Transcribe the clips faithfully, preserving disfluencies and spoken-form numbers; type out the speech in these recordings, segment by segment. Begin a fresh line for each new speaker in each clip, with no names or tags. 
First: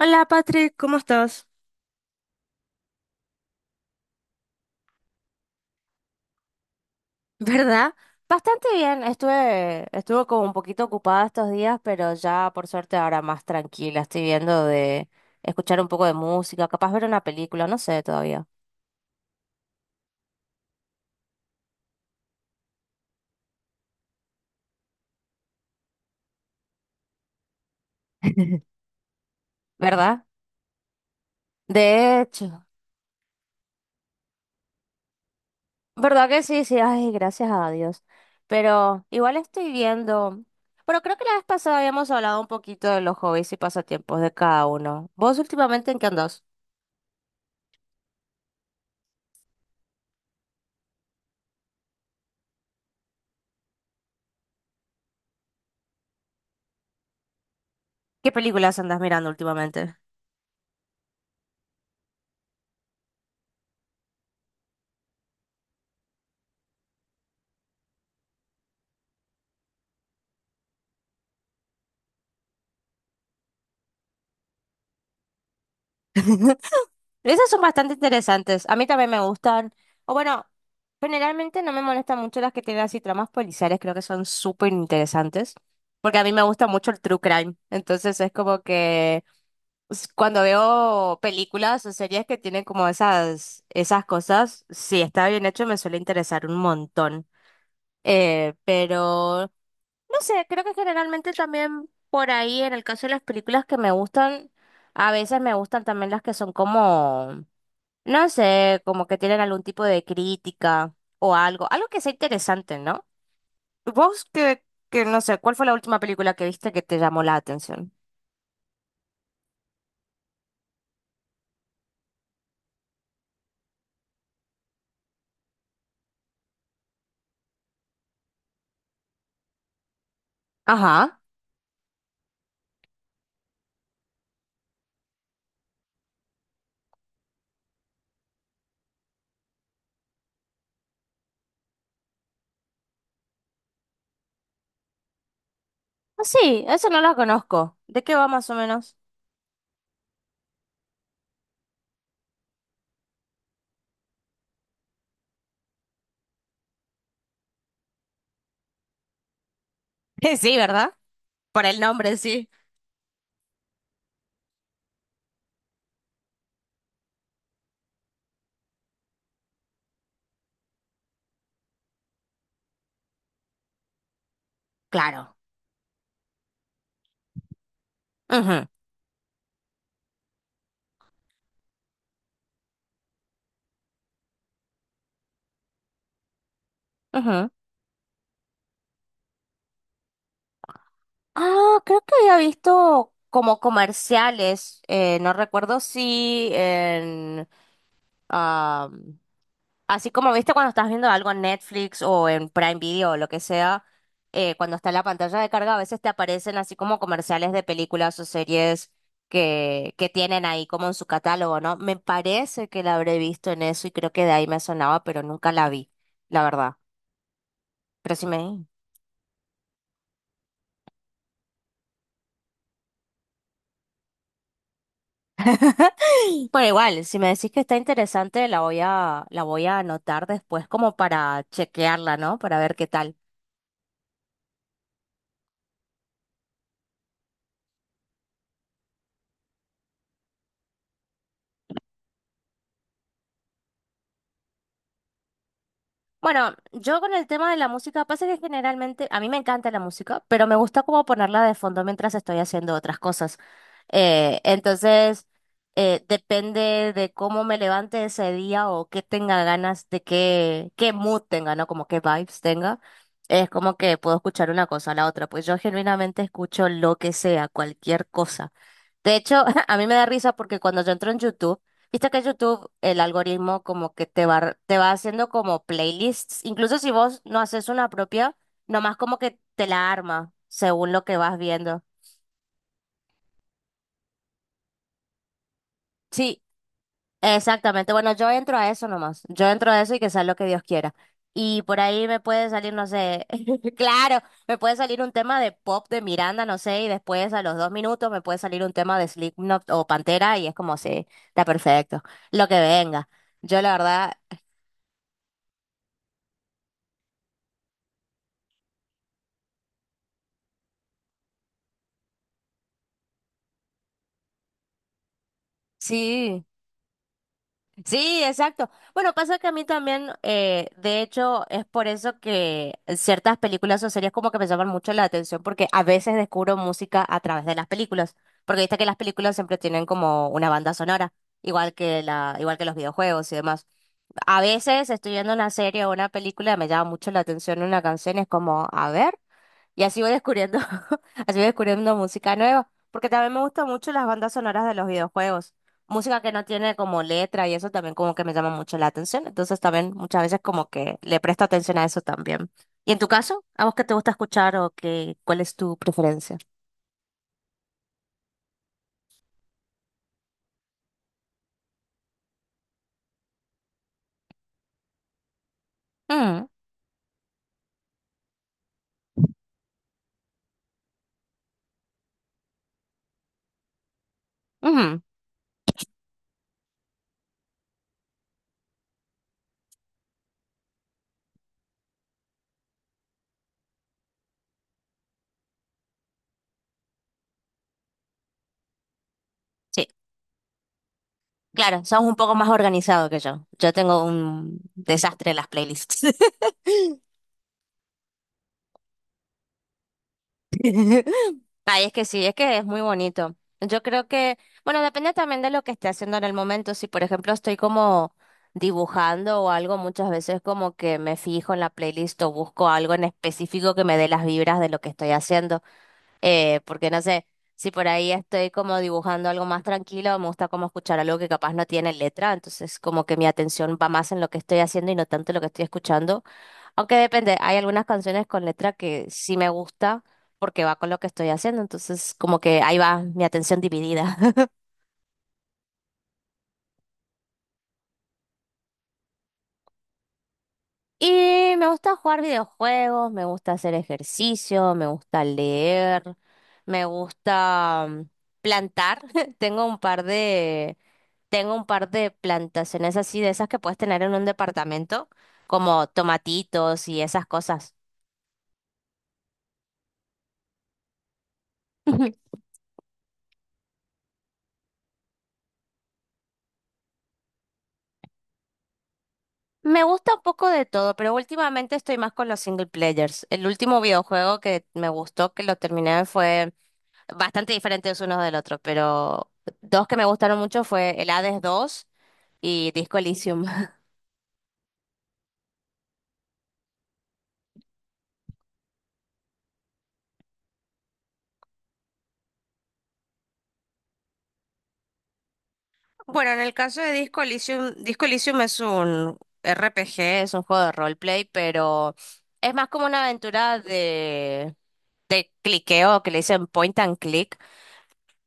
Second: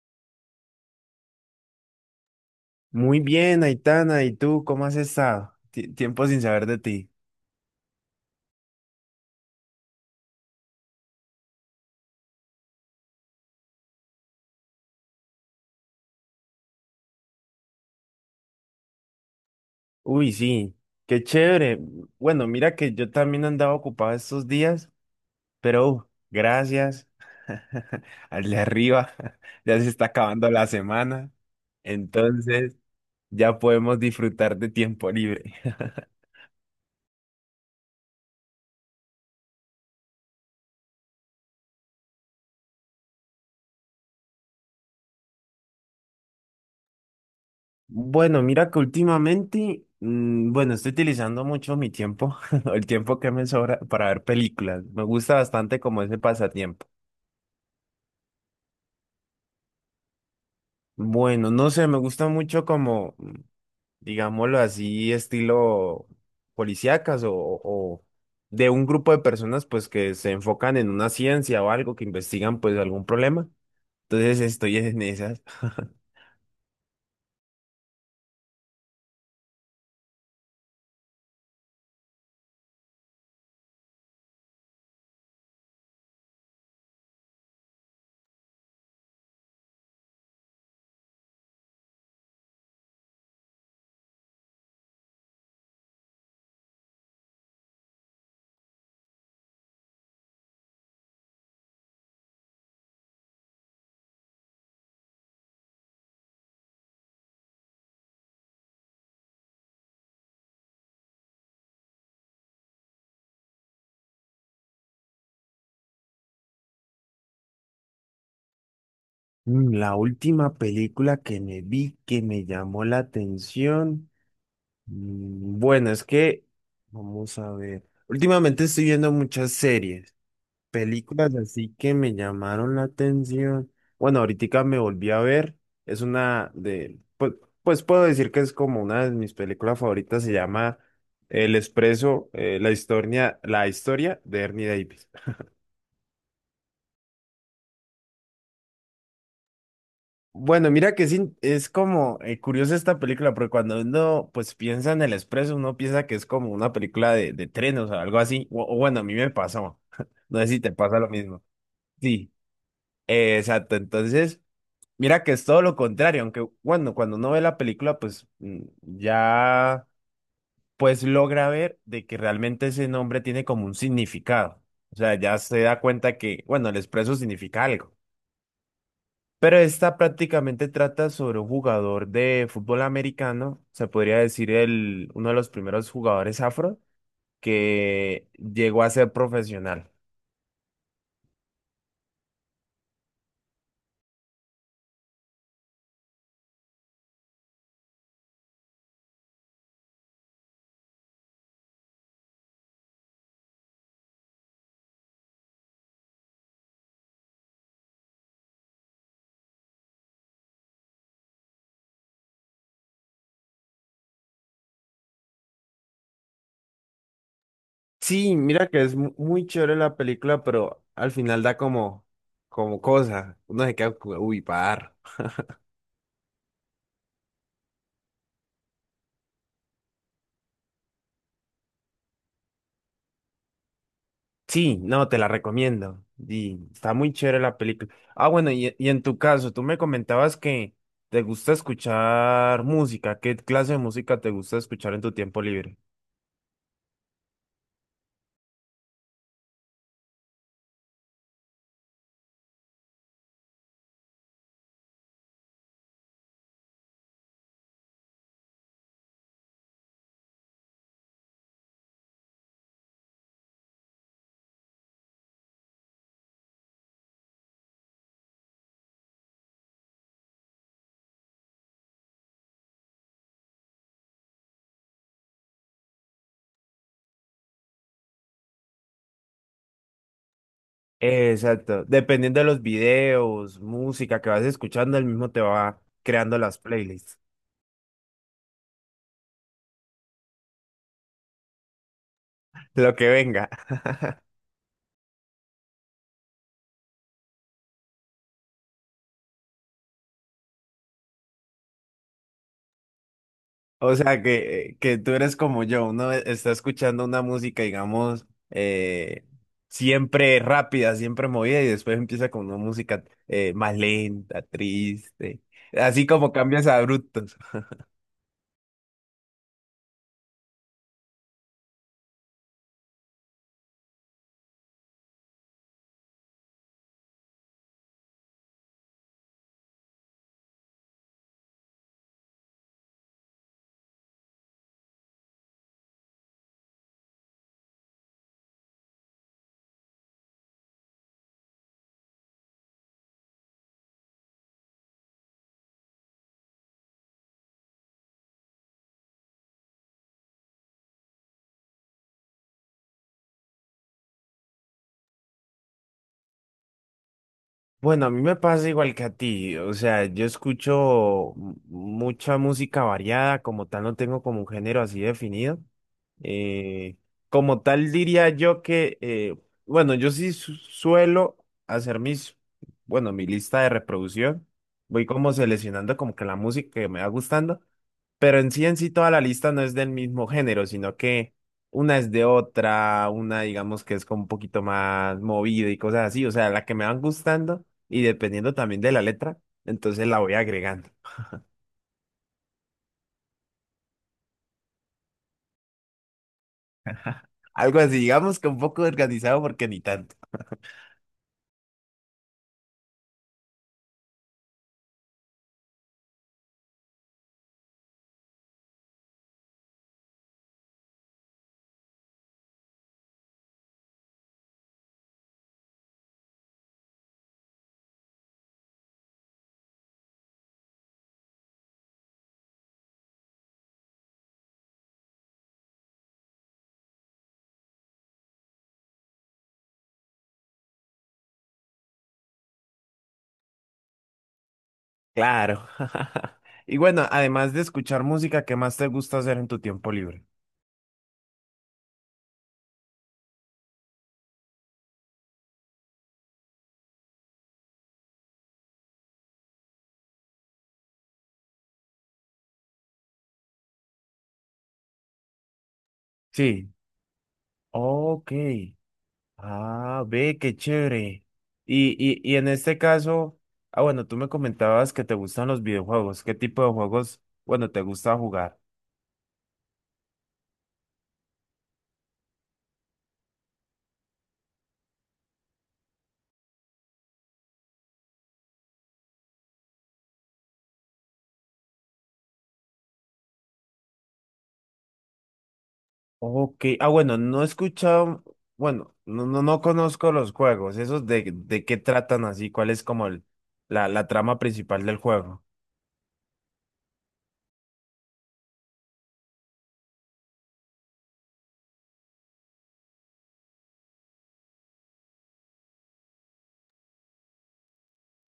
Hola Patrick, ¿cómo estás?
Muy bien, Aitana, ¿y tú cómo has estado? Ti- tiempo sin saber de ti.
¿Verdad? Bastante bien. Estuve, estuve como un poquito ocupada estos días, pero ya por suerte ahora más tranquila. Estoy viendo de escuchar un poco de música, capaz ver una película, no sé todavía.
Uy, sí, qué chévere. Bueno, mira que yo también andaba ocupado estos días, pero uh, gracias al de arriba. Ya se está
¿Verdad?
acabando la semana,
De hecho,
entonces ya podemos disfrutar de tiempo libre.
¿verdad que sí? Sí, ay, gracias a Dios. Pero igual estoy viendo. Pero creo que la vez pasada habíamos hablado un poquito de los hobbies y pasatiempos de cada uno. ¿Vos últimamente en qué andás?
Bueno, mira que últimamente, mm, bueno, estoy utilizando mucho mi tiempo, el tiempo que me sobra para ver películas. Me gusta bastante como ese pasatiempo.
¿Qué películas andás mirando últimamente?
Bueno, no sé, me gusta mucho como, digámoslo así, estilo policíacas o, o de un grupo de personas pues que se enfocan en una ciencia o algo, que investigan pues algún problema. Entonces estoy en esas.
Esas son bastante interesantes. A mí también me gustan. O bueno, generalmente no me molestan mucho las que tienen así tramas policiales. Creo que son súper interesantes. Porque a mí me gusta mucho el true crime. Entonces es como que s- cuando veo películas o series que tienen como esas, esas cosas, si está bien hecho me suele interesar un montón. Eh, pero no sé, creo que generalmente también por ahí, en el caso de las películas que me gustan, a veces me gustan también las que son como... No sé, como que tienen algún tipo de crítica o algo, algo que sea interesante, ¿no? Vos que, que no sé, ¿cuál fue la última película que viste que te llamó la atención?
Mm, La última película que me vi que me llamó la atención. mm, Bueno, es que, vamos a ver. Últimamente estoy viendo muchas series.
Ajá.
Películas así que me llamaron la atención. Bueno, ahorita me volví a ver. Es una de, pues, pues puedo decir que es como una de mis películas favoritas. Se llama El Expreso, eh, la historia, la historia de Ernie Davis.
Ah, sí, eso no la conozco. ¿De qué va más o menos?
Bueno, mira que es, es como eh, curiosa esta película, porque cuando uno pues piensa en El Expreso, uno piensa que es como una película de, de trenes o algo así. O, o bueno, a mí me pasó. No sé
Sí,
si te
¿verdad?
pasa lo mismo.
Por el nombre,
Sí,
sí.
eh, exacto. Entonces, mira que es todo lo contrario, aunque bueno, cuando uno ve la película, pues mm, ya pues logra ver de que realmente ese nombre tiene como un significado. O sea,
Claro.
ya se da cuenta que, bueno, el expreso significa algo.
Ujú,
Pero esta prácticamente trata sobre un jugador de fútbol americano, se podría decir el, uno de los primeros jugadores afro
ujú.
que llegó a ser profesional.
Ah, creo que había visto como comerciales, eh, no recuerdo si en... Así como viste cuando estás viendo algo en Netflix o en Prime Video o lo que sea, eh, cuando está en la pantalla de carga, a veces te aparecen así como comerciales de películas o series que, que tienen ahí como en su catálogo, ¿no? Me parece que la habré visto en eso y creo que de ahí me sonaba, pero nunca la vi, la verdad. Pero si
Sí, mira
me...
que es mu- muy chévere la película, pero al final da como, como cosa. Uno se queda, como, uy, par.
Bueno, igual, si me decís que está interesante, la voy a, la voy a anotar después como para chequearla, ¿no? Para ver qué tal.
Sí, no, te la recomiendo. Y está muy chévere la película. Ah, bueno, y, y en tu caso, tú me comentabas que te gusta escuchar música. ¿Qué clase de música te gusta escuchar en tu tiempo libre?
Bueno, yo con el tema de la música, pasa que generalmente a mí me encanta la música, pero me gusta como ponerla de fondo mientras estoy haciendo otras cosas. Eh, entonces, eh, depende de cómo me levante ese día o qué tenga ganas de qué, qué mood tenga, ¿no? Como qué vibes tenga. Es como que puedo escuchar una cosa a la otra, pues yo genuinamente escucho lo que sea, cualquier cosa. De hecho, a mí me da risa porque cuando yo entro en YouTube, viste que YouTube, el algoritmo como que te va, te va haciendo como playlists, incluso si vos no haces una propia, nomás como que te la arma según lo que vas
Exacto.
viendo.
Dependiendo de los videos, música que vas escuchando, el mismo te va creando
Sí,
las playlists.
exactamente. Bueno, yo entro a eso nomás. Yo entro a eso y que sea lo que Dios quiera. Y por ahí me puede salir, no
Lo que
sé,
venga.
claro, me puede salir un tema de pop de Miranda, no sé, y después a los dos minutos me puede salir un tema de Slipknot o Pantera y es como, sí, está perfecto, lo que venga. Yo la
O
verdad,
sea, que, eh, que tú eres como yo, uno está escuchando una música, digamos, eh, siempre rápida, siempre movida, y después empieza con una música eh, más lenta, triste, así como
sí.
cambias abruptos.
Sí, exacto. Bueno, pasa que a mí también, eh, de hecho, es por eso que ciertas películas o series como que me llaman mucho la atención, porque a veces descubro música a través de las películas, porque viste que las películas siempre tienen como una banda sonora, igual que la, igual que los videojuegos y demás. A veces estoy viendo una serie o una película, me llama mucho la atención una canción, es como, a ver. Y así voy descubriendo, así voy descubriendo música nueva, porque también me gustan mucho las bandas sonoras de los videojuegos. Música que no tiene como letra y eso también como que me llama mucho la atención. Entonces también muchas veces como que le presto atención a eso también. ¿Y en tu caso? ¿A vos qué te gusta escuchar o qué, cuál es tu preferencia?
Bueno, a mí me pasa igual que a ti, o sea, yo escucho m- mucha música variada, como tal no tengo como un género así definido.
Mm,
Eh, como tal diría yo que, eh, bueno, yo sí su- suelo hacer mis, bueno, mi lista de reproducción, voy
ujú,
como seleccionando como que la música que me va gustando, pero en sí en sí toda la lista no es del mismo género, sino que una es de otra, una digamos que es como un poquito más movida y cosas así, o sea, la que me van gustando y dependiendo también de la letra,
sí,
entonces la voy agregando.
claro, sos un poco más organizado que yo. Yo tengo un desastre en las playlists.
Algo así, digamos que un poco organizado porque ni tanto.
Ay, es que sí, es que es muy bonito. Yo creo que, bueno, depende también de lo que esté haciendo en el momento. Si, por ejemplo, estoy como dibujando o algo, muchas veces como que me fijo en la playlist o busco algo en específico que me dé las vibras de lo que estoy haciendo. Eh, porque no sé, si por ahí estoy como dibujando algo más tranquilo, me gusta como escuchar algo que capaz no tiene letra, entonces como que mi atención va más en lo que estoy haciendo y no tanto en lo que estoy escuchando. Aunque depende, hay algunas canciones con letra que sí me gusta porque va con lo que estoy haciendo, entonces como que ahí va mi atención dividida.
Claro. Y bueno, además de escuchar música, ¿qué más te gusta hacer en tu tiempo libre?
Y me gusta jugar videojuegos, me gusta hacer ejercicio, me gusta leer, me gusta mm, plantar. Tengo un par de Tengo un par de plantaciones así, de esas que puedes tener en un departamento, como
Sí.
tomatitos y esas cosas.
Ok. Ah, ve, qué chévere. Y, y, y en este caso, ah, bueno, tú me comentabas que te gustan los videojuegos. ¿Qué tipo de juegos, bueno, te gusta jugar?
Me gusta un poco de todo, pero últimamente estoy más con los single players. El último videojuego que me gustó, que lo terminé, fue bastante diferentes unos del otro, pero dos que me gustaron mucho fue el Hades dos y Disco Elysium.
Ok, ah, bueno, no he escuchado, bueno, no, no, no conozco los juegos, esos de, de qué tratan así, cuál es como el, la, la trama principal del juego.
Bueno, en el caso de Disco Elysium, Disco Elysium es un R P G, es un juego de roleplay, pero es más como una aventura de cliqueo, que le dicen point and click,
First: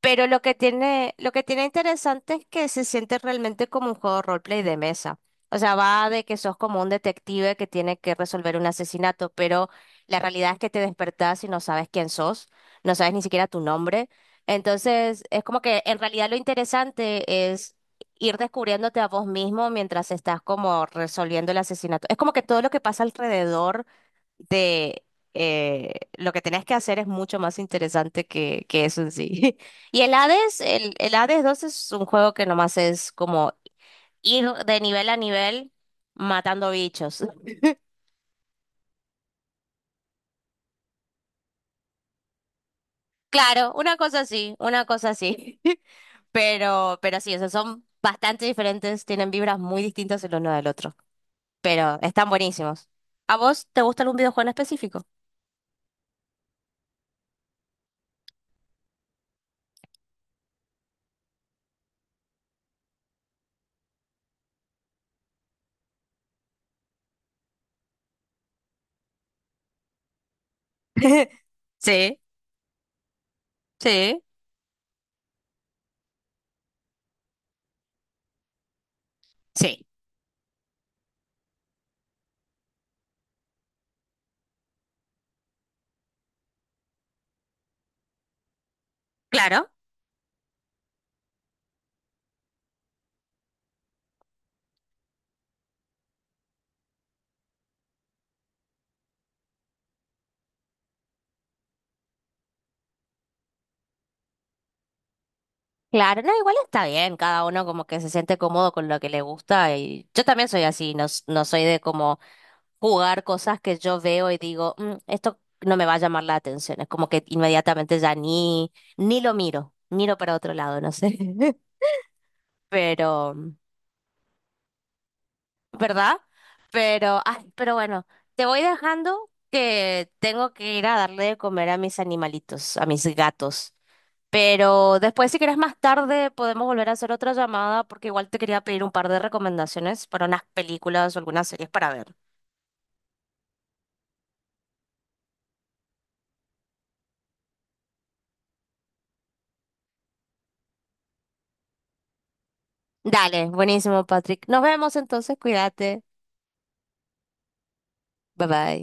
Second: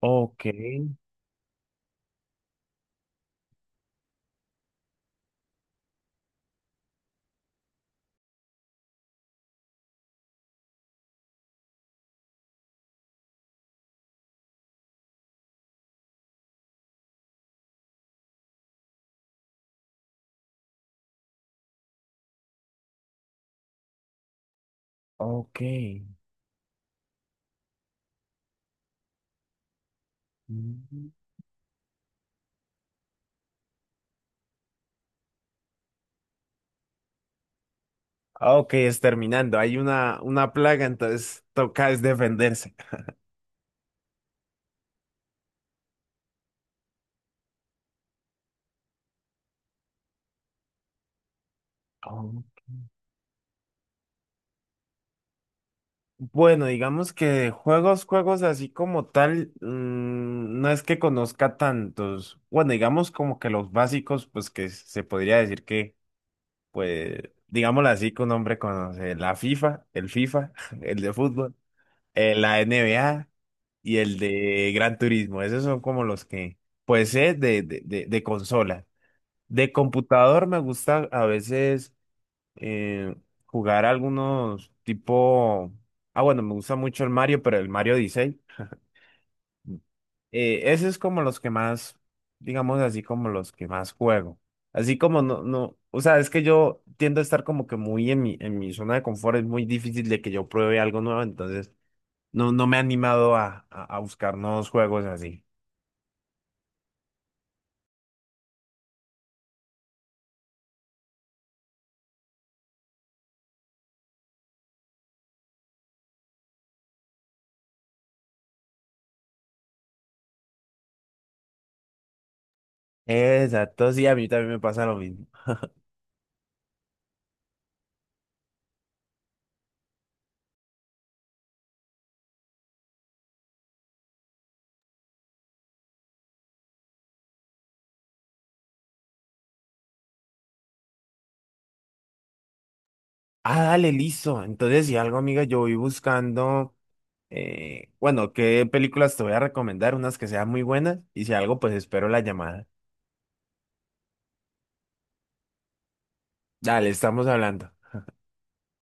pero lo
Ok,
que tiene, lo que tiene interesante es que se siente realmente como un juego roleplay de mesa. O sea, va de que sos como un detective que tiene que resolver un asesinato, pero la realidad es que te despertás y no sabes quién sos, no sabes ni siquiera tu nombre. Entonces, es como que en realidad lo interesante es ir descubriéndote a vos mismo mientras estás como resolviendo el asesinato. Es como que todo lo que pasa alrededor de
ok.
eh, lo que tenés que hacer es mucho más interesante que, que eso en sí. Y el Hades, el,
mm.
el Hades dos es un juego que nomás es como ir de nivel a nivel matando bichos.
Ah, ok, es terminando, hay una, una plaga, entonces toca es defenderse.
Claro, una cosa así, una cosa así. Pero, pero sí, o sea, son bastante diferentes, tienen vibras muy distintas el uno del otro, pero están
Oh.
buenísimos. ¿A vos te gusta algún videojuego en específico?
Bueno, digamos que juegos, juegos así como tal, mm, no es que conozca tantos. Bueno, digamos como que los básicos, pues que se podría decir que pues, digámoslo así, que un hombre conoce la FIFA, el FIFA, el de fútbol,
Sí,
eh, la N B A y el
sí,
de Gran Turismo. Esos son como los que, pues, es de, de, de, de consola. De
sí,
computador me gusta a veces eh, jugar algunos tipo... Ah, bueno, me gusta mucho el Mario, pero el Mario dieciséis.
claro.
Eh, ese es como los que más, digamos así, como los que más juego. Así como no, no, o sea, es que yo tiendo a estar como que muy en mi, en mi zona de confort, es muy difícil de que yo pruebe algo nuevo, entonces no, no me he animado a, a, a buscar nuevos juegos así.
Claro, no, igual está bien, cada uno como que se siente cómodo con lo que le gusta y yo también soy así, no, s- no soy de como jugar cosas que yo veo y digo, "Mm, esto no me va a llamar la atención, es como que inmediatamente ya ni, ni lo miro, miro para otro lado, no sé, pero,
Exacto, sí, a mí también me pasa lo mismo.
¿verdad? Pero, ay, pero bueno, te voy dejando que tengo que ir a darle de comer a mis animalitos, a mis gatos. Pero después, si querés más tarde, podemos volver a hacer otra llamada porque igual te quería pedir un par de recomendaciones para unas películas o algunas series para ver.
Ah, dale, listo. Entonces, si algo, amiga, yo voy buscando, eh, bueno, qué películas te voy a recomendar, unas que sean muy buenas, y si algo, pues espero la llamada.
Dale, buenísimo, Patrick. Nos vemos entonces, cuídate.
Dale, estamos hablando.
Bye bye.